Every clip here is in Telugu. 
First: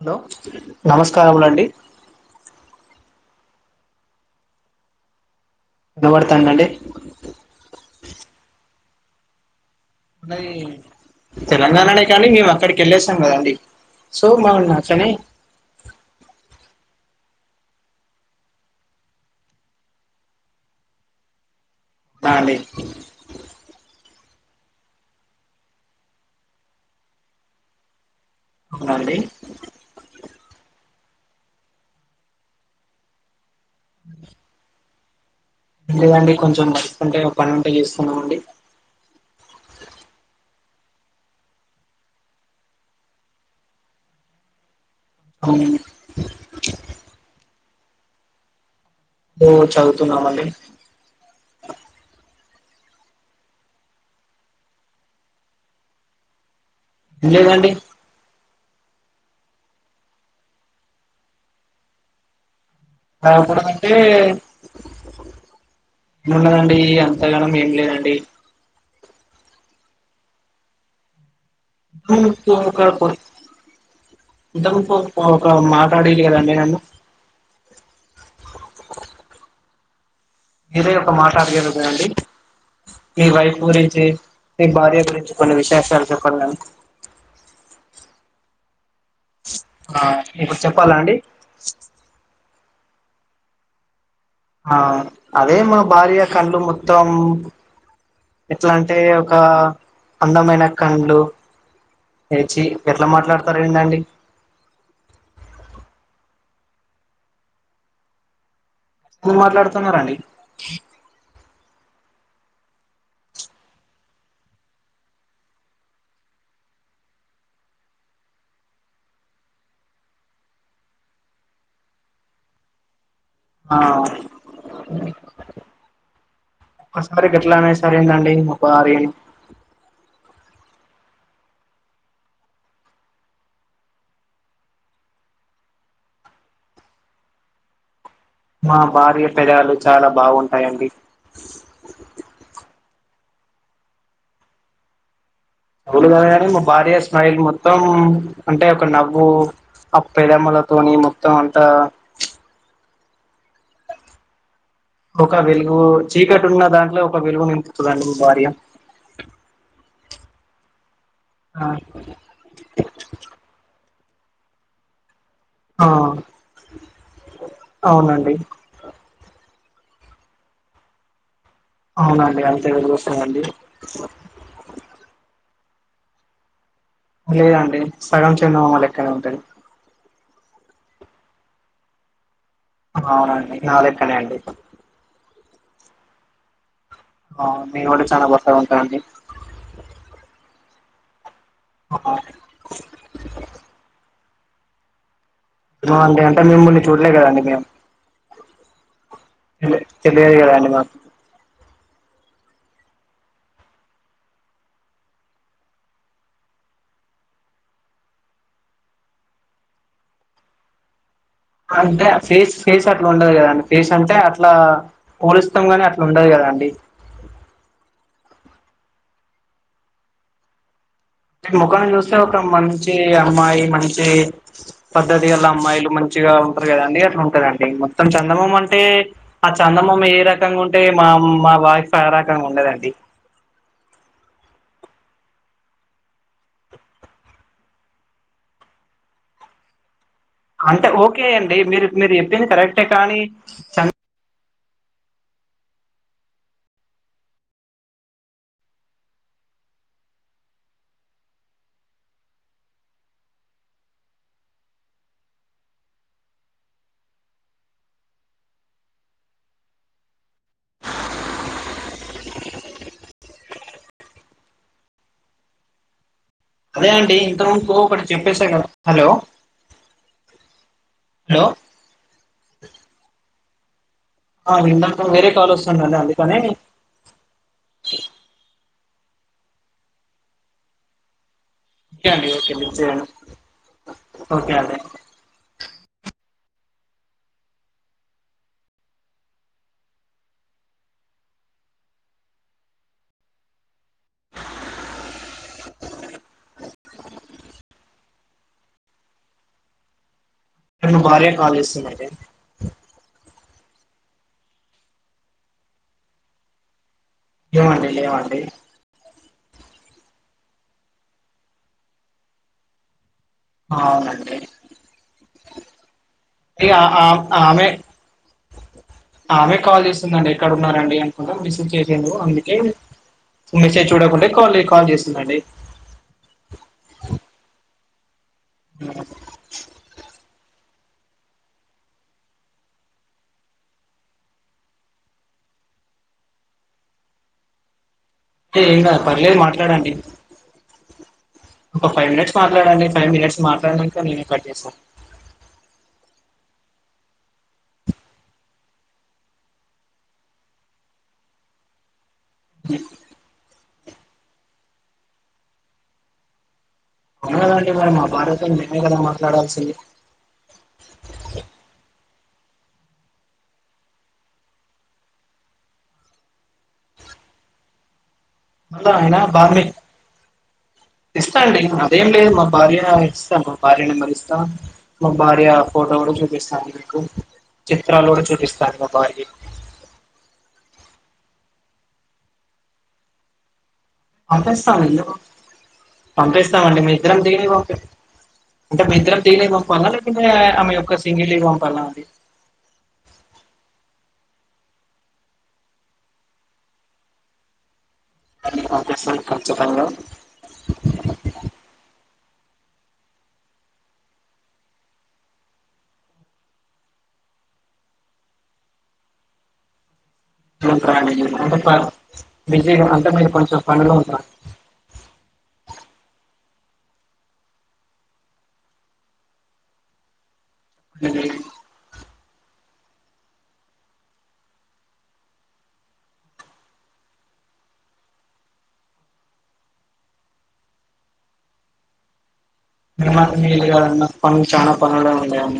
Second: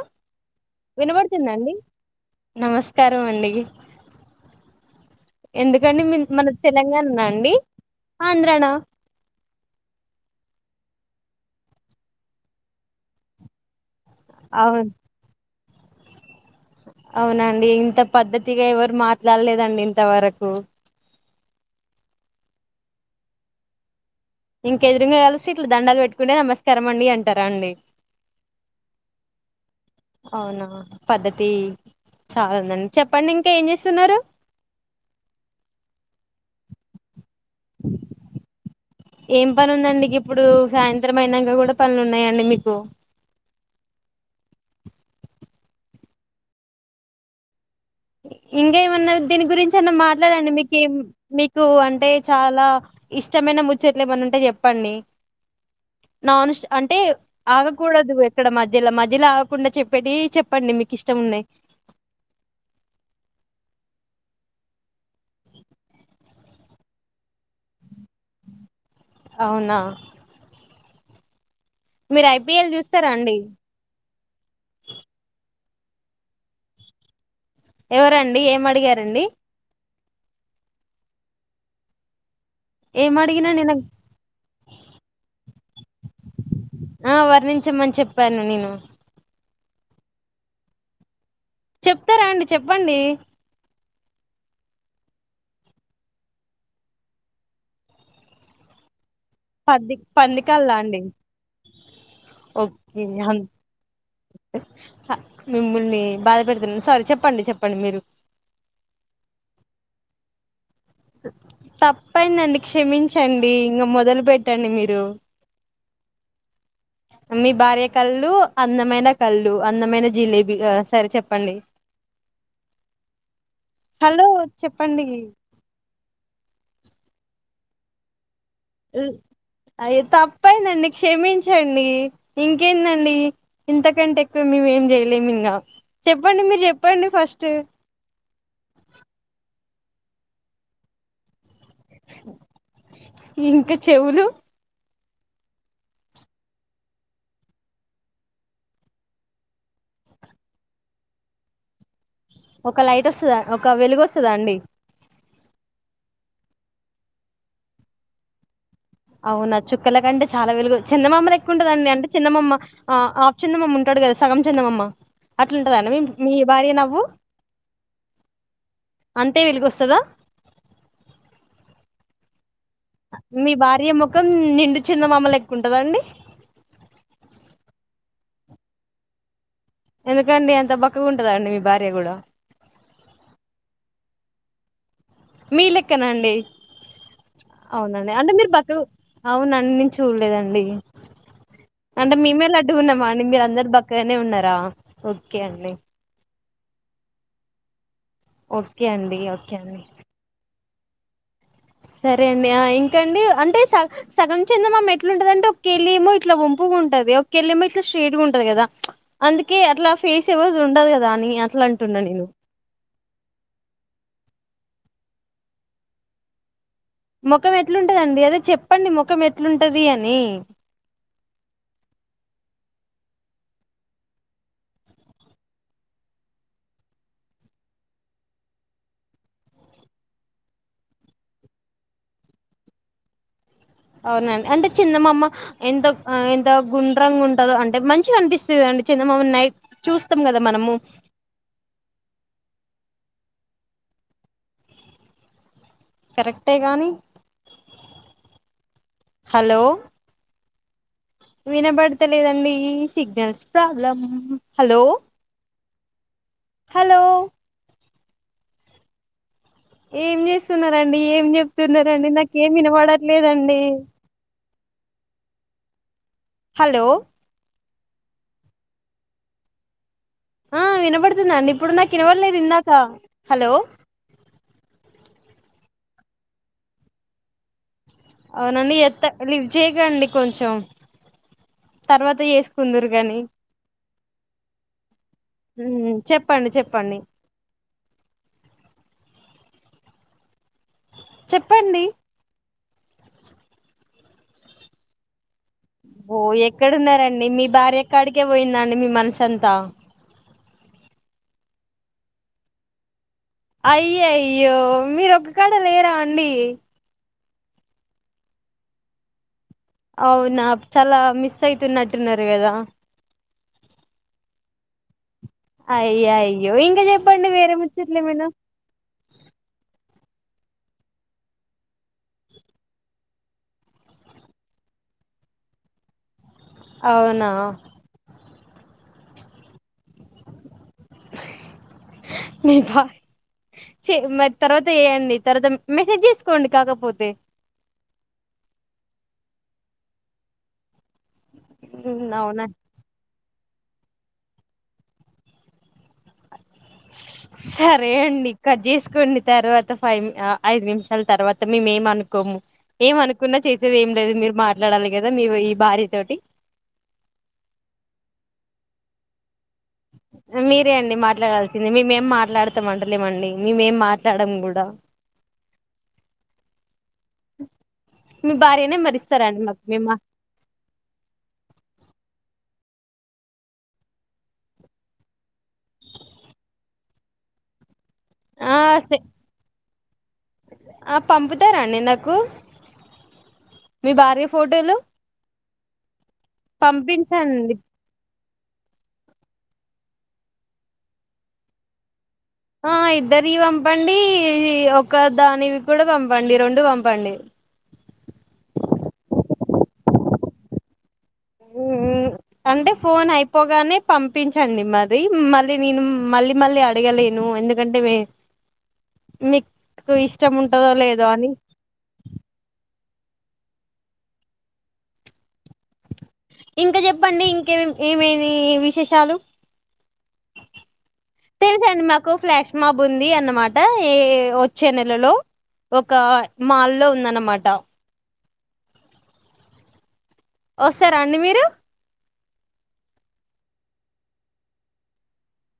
హలో నమస్కారములండి వినబడుతుందండి నమస్కారం అండి ఎందుకండి మన వినబడుతాందండి తెలంగాణనా అండి ఆంధ్రానా ఉన్నది తెలంగాణనే కానీ మేము అక్కడికి వెళ్లొస్తాం కదండి. సో అవును మగునచ్చనే అవునండి ఇంత పద్దతిగా ఎవరు మాట్లాడలేదండి ఇంతవరకు అ అండి ఇంకెదురుంగా కలిసి ఇట్లా దండాలు పెట్టుకుంటే నమస్కారం అండి అంటారా అండి అవునండి అవునా పద్ధతి చాలా ఉందండి చెప్పండి ఇంకా ఏం చేస్తున్నారు లేదండి కొంచెం వర్కుంటే ఏం పని ఉందండి గిప్పుడు సాయంత్రమైనంగా కూడా పనులున్నాయండి మీకు అవ్ ఇంకా ఏం న్నా దీని గురించి అన్న చదువుతున్నామండి మాట్లాడండి మీకి మీకు అంటే చాలా ఇష్టమైన ముచ్చట్లు ఏమన్నా ఉంటే చెప్పండి నానుష్ అంటే ఏం లేదండి ఆగకూడదు ఎక్కడ మధ్యలో మధ్ ఇది గకుండా చెప్పేటి చెప్పండి మీకు ఇష్టం ఉన్నాయి రాకూడదంటే ఏముండదండి [unintelligible] లేదండి అవునా మీరు ఐపీఎల్ కాద్ప చూస్తారా అండి [inaudible] ఇవాళ మాట్లాడీకి ఏదన్నా లేదండి ఎవరండి ఏం అడిగారండి మీరే ఒక మాట అడిగేది ఉన్నదండి ఏం నీ అడిగినా వైఫ్ నేను గురించి నీ భార్య గురించి కొన్ని విశేషాల్ ఆ వర్ణించమని చె ప్పను నేను ఆ ఇప్పుడు చెప్పాలా అండి చెప్తారా అండి చెప్పండి ఆ అదే మా భార్య కళ్ళు మొత్తం ఎట్లాంటే ప పందికల్లా అండి లేచి ఓకే ఎట్లా ఆ మాట్లాడతారు ఏందండి మిమ్మల్ని బాధ పెడుతున్ సరే చెప్పండి చెప్పండి మీరు ఎం మాట్లాడుతున్నారండి తప్పైందండి క్షమించండి ఇంకా మొదలు పెట్టండి మీరు మీ భార్య కళ్ళు అందమైన కళ్ళు అందమైన జిలేబీ సరే చెప్పండి ఆ హలో చెప్పండి ఒక్కసారి గట్లనే సరైందండి అయితే తప్పయిందండి క్షమించండి ఇంకేందండి ఇంతకంటే ఎక్కువ మేము ఏం చేయలేము ఇంగ చెప్పండి మీరు చెప్పండి ఫస్ట్ మా భార్య పెదాలు చాలా బాగుంటాయండి ఇంక చెవులు [inaudible] కాని మా భార్య స్మైల్ మొత్తం అంటే ఒక నవ్వు ఆ పెదమ్మలతోని మొత్తం అంత ప్చ్ ఒక లైటొస్తద ఒక వెలుగొస్తదా అండి ఒక వెలుగు చీకటి ఉన్న దాంట్లో ఒక వెలుగు నింపుతదండి నా భార్య అవునా చుక్కల కంటే చాలా వెలుగ చందమామా ఆ లెక్కుంటద్దా అండి అంటే చందమామా ఆ చందమామా ఉంటడు సగం చందమామ అట్లుంటదా ఆ అన్న మీ భార్య నవ్వు అవునండి అంతే వెలుగు వస్త కద [inaudible] తెలుస్తుందండి మీ భార్య ముఖం నిండు చెందమామ లెక్ ఉంటదండి లేదండి సగం చెందమామ లెక్కనే ఉంటది ఎందుకండి అంత బక్కగ ఉంటదాండి మీ భార్య కూడ అవునండి నాలెక్కనే అండి మీ లెక్కనాండి ఆ, నేను కూడా అవునండి చాలా అంటే మీరు బక్కగా బక్కగ ఉంటా అండి అవునండి నేన్ చూడ్లేదండి అంటే మేమే లడ్డుగున్నామ అండి మీరు అందరు బక్కగానే ఉన్నారు దా ఓకే అండి మిమ్ముల్ని చూడలే కదండి మేము ఓకే అండి ఓకే అండి. తెలియదు కదండి మాక్ సరే అండి ఆ ఇంకండి అంటే స సగం చెందమామ ఎట్లుంటది అంటే ఒకెళ్ళి ఏమో ఇట్లా వంపుగా ఉంటది ఒకెళ్ళి ఏమో ఇట్లా స్ట్రయిట్ గా ఉంటది కదా అందుకే అట్లా ఫేస్ ఎవర్థి ఉండది కదా అని అట్లా అంటున్నా అంటే నేను. ఫేస్ ఫేస్ అట్లా ఉండదు కదండి ఫేస్ అంటే అట్లా పోలుస్తాం గాని అట్లా ఉండదు కదండి ముఖం ఎట్లుం ంటదండి అదే చెప్పండి ముఖం ఎట్లుంటది అని ముఖాన్ని చూస్తే ఒక మంచి అమ్మాయి మంచి పద్ధతి గల్ల అమ్మాయిలు మంచిగా ఉంటారు కదండి అట్లా ఉంటదండి మొత్తం చందమామ అంటే ఆ చందమామ ఏ రకంగా ఉంటే మా మా వాైఫ్ ఆ రకంగా ఉండదండి అవునండి అంటే చందమామ ఎంత ఎంత గుండ్రంగా ఉంటదో అంటే మంచిగా అనిపిస్తది కదండీ చందమామని నైట్ చూస్ అంటే ఓకే అండి మీరు మీరు చెప్పింది కరెక్టే కానీ చం కరెక్టే ఏ కాని హలో వినబడతలేదండి సిగ్నల్స్ ప్రాబ్లం హలో హలో ఏం చేస్తున్నరండి ఏం చెప్తున్నరండి నాక్ ఏం వినబడట్లేదండి హలో అదే అండి ఇంత మునువు ప్పుడు చెప్పేసా కదా హలో ఆ హలో వినబడుతుందండి ఇప్పుడు నాకు వినపడలేదు ఇందాక హలో ఆ వినపడుతుంది వేరే కాల్ వస్తుందని అందుకని అవునండి ఎత్త లిఫ్ చేయకండి కొంచెం ఓకే తర్వాత అండి ఓకే లిఫ్ట్ చేసుకుందురు చేయను గాని ఓకే అండి చెప్పండి చెప్పండి చెప్పండి ఓ ఎక్కడున్నారండి మీ భార్యకడికే పోయిందండి మీ మనసుంతా మా భార్యే కాల్ చేస్తుందండి అయ్యయ్యో మీరు ఒక్కకాడ లేరా అండి లేమండి లేమండి అవునా చాలా మిస్ అయితున్నట్టున్నారు కదా ఆ అవునండి అయ్య య్యో ఇగ ఇంకా ఆ ఆ- చెప్పండి వేరే ఆమె ముచ్చట్లేమైనా ఆమె కాల్ చేస్తుందండి ఎక్కడ ఉన్నారండి అనుకుంట మెస్సేజ్ చేసిండు అందుకే మెసేజ్ చూడకుంటే కాల్ కాల్ చేసిందండి అవునా అ మ తర్వాత చెయండి తర్వాత మెసేజ్ చేసుకోండి కాకపోతే ఏ ఏం కాదు పర్లేదు మాట్లాడండి ఒక హ్మ్. ఫైవ్ మినిట్స్ అవునా మాట్లాడండి ఫైవ్ మినిట్స్ మాట్లాడినంక నేనే కట్ చేస్తా సరే అండి కట్ చేసుకోండి తర్వాత ఫైవ్ ఐదు నిమిషాల తర్వాత మేమేం అను ఏమ అనుకున్నా చేసేది ఏం లేదు మీరు మా మాట్లాడాలి కదా మీ ఈ భార్య తోటి అవునదండి మరి మా భార్యతో మేమే కదా మాట్లాడాల్సింది మీరే అండి మాట్లాడాల్సింది మేమేం మాట్ మాట్లాడుతాం అంటలేమండి మేమేం మాట్లాడం కూడా [inaudible] భార్యనే మళ్ళ మరి అయనా ఇస్తారండి మాకు బార్మి మేము ఇస్తా అండి అదేం లేదు మ భార్య ఇస్తా మా భార్య నెంబరి ఇస్తా మా భార్య ఫోటో కూడా చూపిస్తాను మీకు చిత్రాలు కూడా ఆ చూపిస్తా మా సే బార్యవి ఆ పంపుతారాండి నాకు మీ భార్య ఫోటోలు పంపిస్తాను ఎందుకు పంపిస్తామండి మేం ఇద్దరం దిగని పంపించండి ఓకే అంటే మేం ఇద్దరం దిగినవి పంపాలన లేక ఆమె యొక్క సింగిల్వి పంపాలన అది ఆ ఇద్దరివి పంపండి ఒక దానివి కూడా పంపండి రెండు పంపండి ఆ పంపిస్తాను ఖచ్చితంగా మ్మ్. అంటే ఫోన్ అయిపోగానే పంపించండి మరి మళ్ళీ నేను మళ్ళీ మళ్ళీ అడగలేను ఎందుకంటే మీకు ఇష్ట ంట [unintelligible] బిసీ గా మ కొంచెం పండ్లు తోముత అండి ఇంకా చెప్పండి ఇంకే ఏమేమి విశేషాలు మీ- మీ- తెలుసా అండి మా నాకు ఫ్లాష్ మాబ్ ఉంది అన్నమాట ఏ వచ్చే నెలలో ఒక మాల్లో ఉందన్నమాట వస్తారా అండి మీరు మ కాన్నా పనీ చానా పనిడం అన్న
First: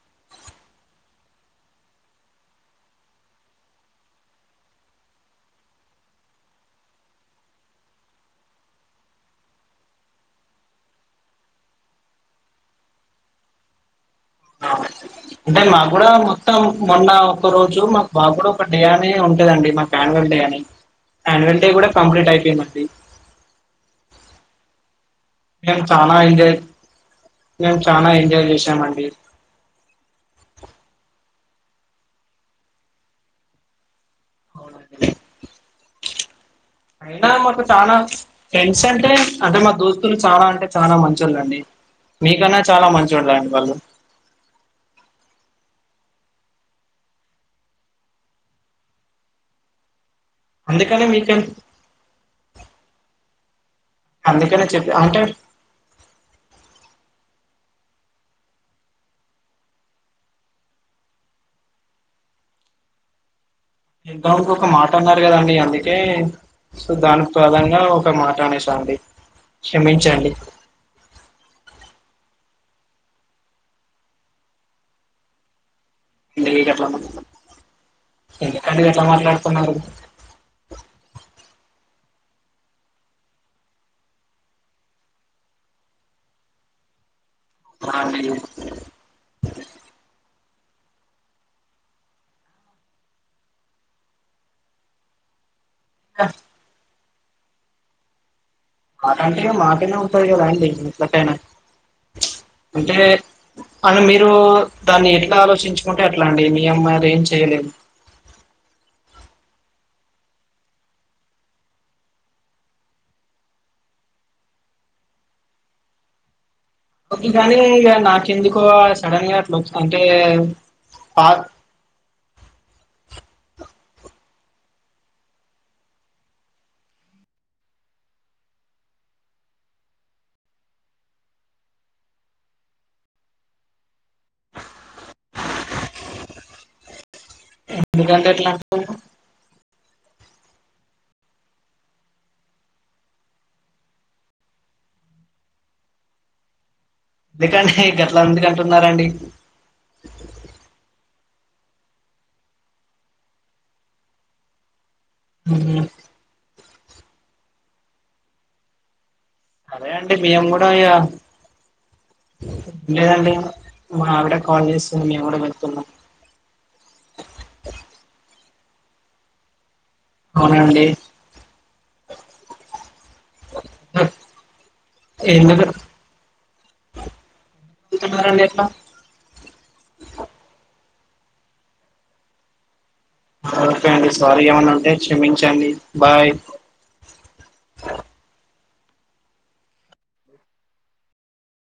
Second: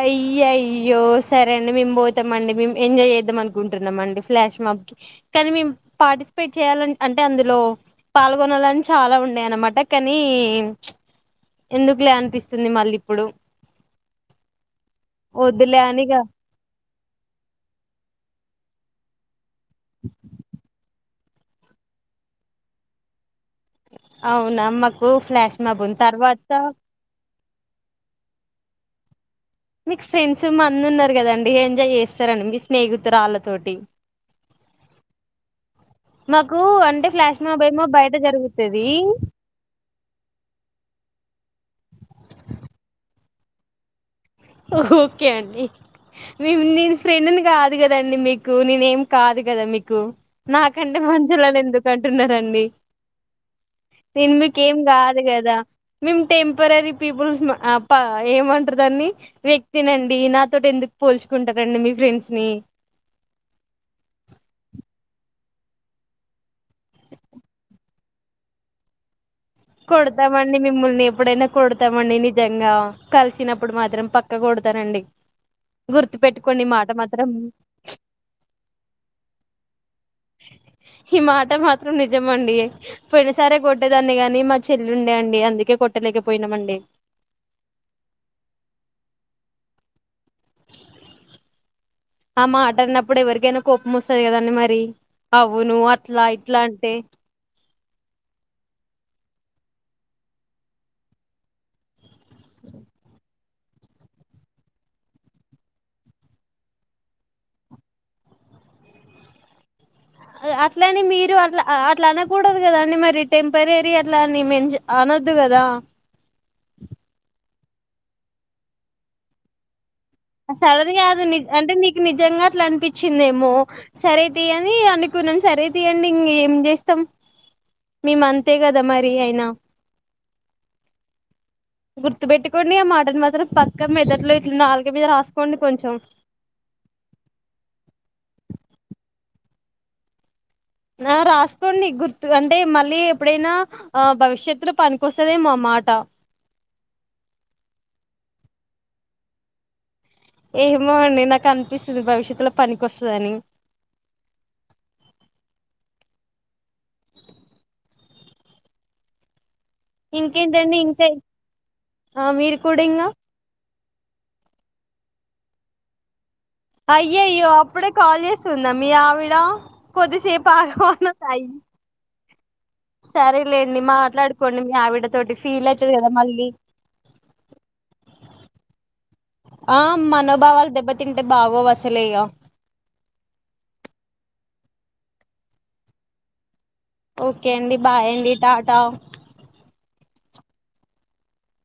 అయ్యయ్యో సరే అండి మేము పోతామండి మేము ఎంజాయ్ చేద్దాం అనుకుంటున్నామ అండి ఫ్లాష్ మాప్కి కానీ మేము పార్టిసిపేట్ చేయాలని అంటే అందులో పాల్గొనాలని చాలా ఉండయ అన్నమాట కానీ ఎందుకులే అనిపిస్తుంది మళ్ళీ ఇప్పుడు అంటే మా వద్దులే అని గూడా ఇగ మొత్తం మొన్న ఒక్క రోజు మాకు బాబ కూడా ఒక డియానీ ఉంటుంది ండి మాకు అనువల్ డే అని యాన్యువల్ డే కూడా కంప్లీట్ అయిపోయినది అవునా మ పో ఫ్లష్ మాబన్ చాలా తరువాత ఎంజాయ్ మేము చానా ఎంజాయ్ చేసామ అండి మీకు ఫ్రెండ్స్ మందు ఉన్నారు కదండి ఎంజాయ్ చేస్తారండి మీ స్నేహితురాళ్ళతోటి మ అయినా మాకు చాల ఫ్రెండ్స్ జరుగుతది అంటే అంటే మా దోస్తులు చాలా అంటే చాలా మంచి వాళ్ళండి మీకన్నా చాలా మంచోల్లండి వాళ్ళు ఓకే అండి మేము నేను ఫ్రెండ్ని కాదు కదా అండి మీకు నేనే ఏం కాదు కదా మీకు నాకంటే అందుకనే మీక మంచోళ్ళని ఎందుకు అంటున్నారండి. నేను అందుకనే మీకేం చెప్పి కాదు అంటే కదా మేం టెంపరరీ పీపుల్స్ ప ఏమంటారు దాన్ని వ్యక్తి నండి నాతోటి ఎందుకు పోల్చుకుంటారండి మీ ఫ్రెండ్స్ ని ఇంత ముందు ఒక మాట అన్నారు కదండి. అందుకే సో దాని ప్రధంగా ఒక మాట అనేసా అండి. క్షమించండి కొడతామండి మిమ్మల్ని ఎప్పుడైనా కొడతాం. మండి నిజంగా కలిసినప్పుడు మాత్రం పక్క కొడతానండి. గుర్తు పెట్టుకోండి మీరు ఈ అట్ల మాట మాత్రం ఎందుకు అండి గట్ల మాట్లాడుతన్నారు. హిమాచ్ మాత్రం నిజమండి. పోయినసారే కొట్టేదాన్ని గాని మా చెల్లి ఉండే అండి. అందుకే కొట్టలేకపోయినామండి. ఆల్రెడీ ఆ మాట అన్నప్పుడు ఎవరికైనా కోపం వస్తది కదండి మరి అవ్ అవును అట్లా ఇట్లా అంటే అంటేగా మాటైనా ఉంటంది గద అండి ఎట్టయినా అంటే అ మీరు దాన్ని ఎట్లా ఆలోచించుకుంటే, అట్లా అండి మీ అమ్మాయిలు ఏం చెయలేదు. అట్ల అని మీరు అట్లా అట్లా అనకూడదు కదా అండి. మరి టెంపరరీ అట్లా అని మేం అనొద్దు కదా. ఓకే గాని ఇక నాకెందుకో సడన్ గా అన్పిస్తాంది. సరది కాదు నిజ అంటే నీకు నిజంగా అట్లా అనిపించింది మో సరే తీయని అనుకున్నాను సరే తీయండి. ఇంకేం ఏం చేస్తాం మేము అంతే కదా. మరి అయినా గుర్తు పెట్టుకోండి. ఆ మాటలు మాత్రం పక్క మెదట్లో ఇట్లా నాలుక మీద రాసుకోండి కొంచెం. ఎందుకండి అట్ల అంటున్నవ్ రాసుకోండి గుర్తు అంటే మళ్ళీ ఎప్పుడైనా భవిష్యత్తులో పనికివస్తదేమో ఆ మాట ఎందుకండి గట్లా ఎందుకు అంటున్నారండి. ఏమో అండి నాకు అనిపిస్తది భవిష్యత్లో పనికివస్తదని ఉహు సరే అండి మేము కూడా ఇంకేంటండి ఇగ ఇంకా ఆ మీరు కూడా ఇంగా లేదండి మావిడ కాల్ చేయు డం వెలుతున్నా అయ్య అయ్యో అప్పుడే కాలేజ్ సున్నామి ఆవిడా కొద్దిసేపు అవునండి ఆగవాన్నస్తాయి సరేలేండి మాట్లాడుకోండి. మీ ఆవిడ తోటి ఎందుకు ఫీల్ అయితది కదా మళ్ళీ. మరి అండి ఎట్ల ఆ మనోభావాలు దెబ్బతింటే బాగోవు అసలేఇగ ఒక్ అండి సారీ ఏమన్నా అంటే క్షమించండి బాయ్ ఓకే అండి బాయ్ అండి టాటా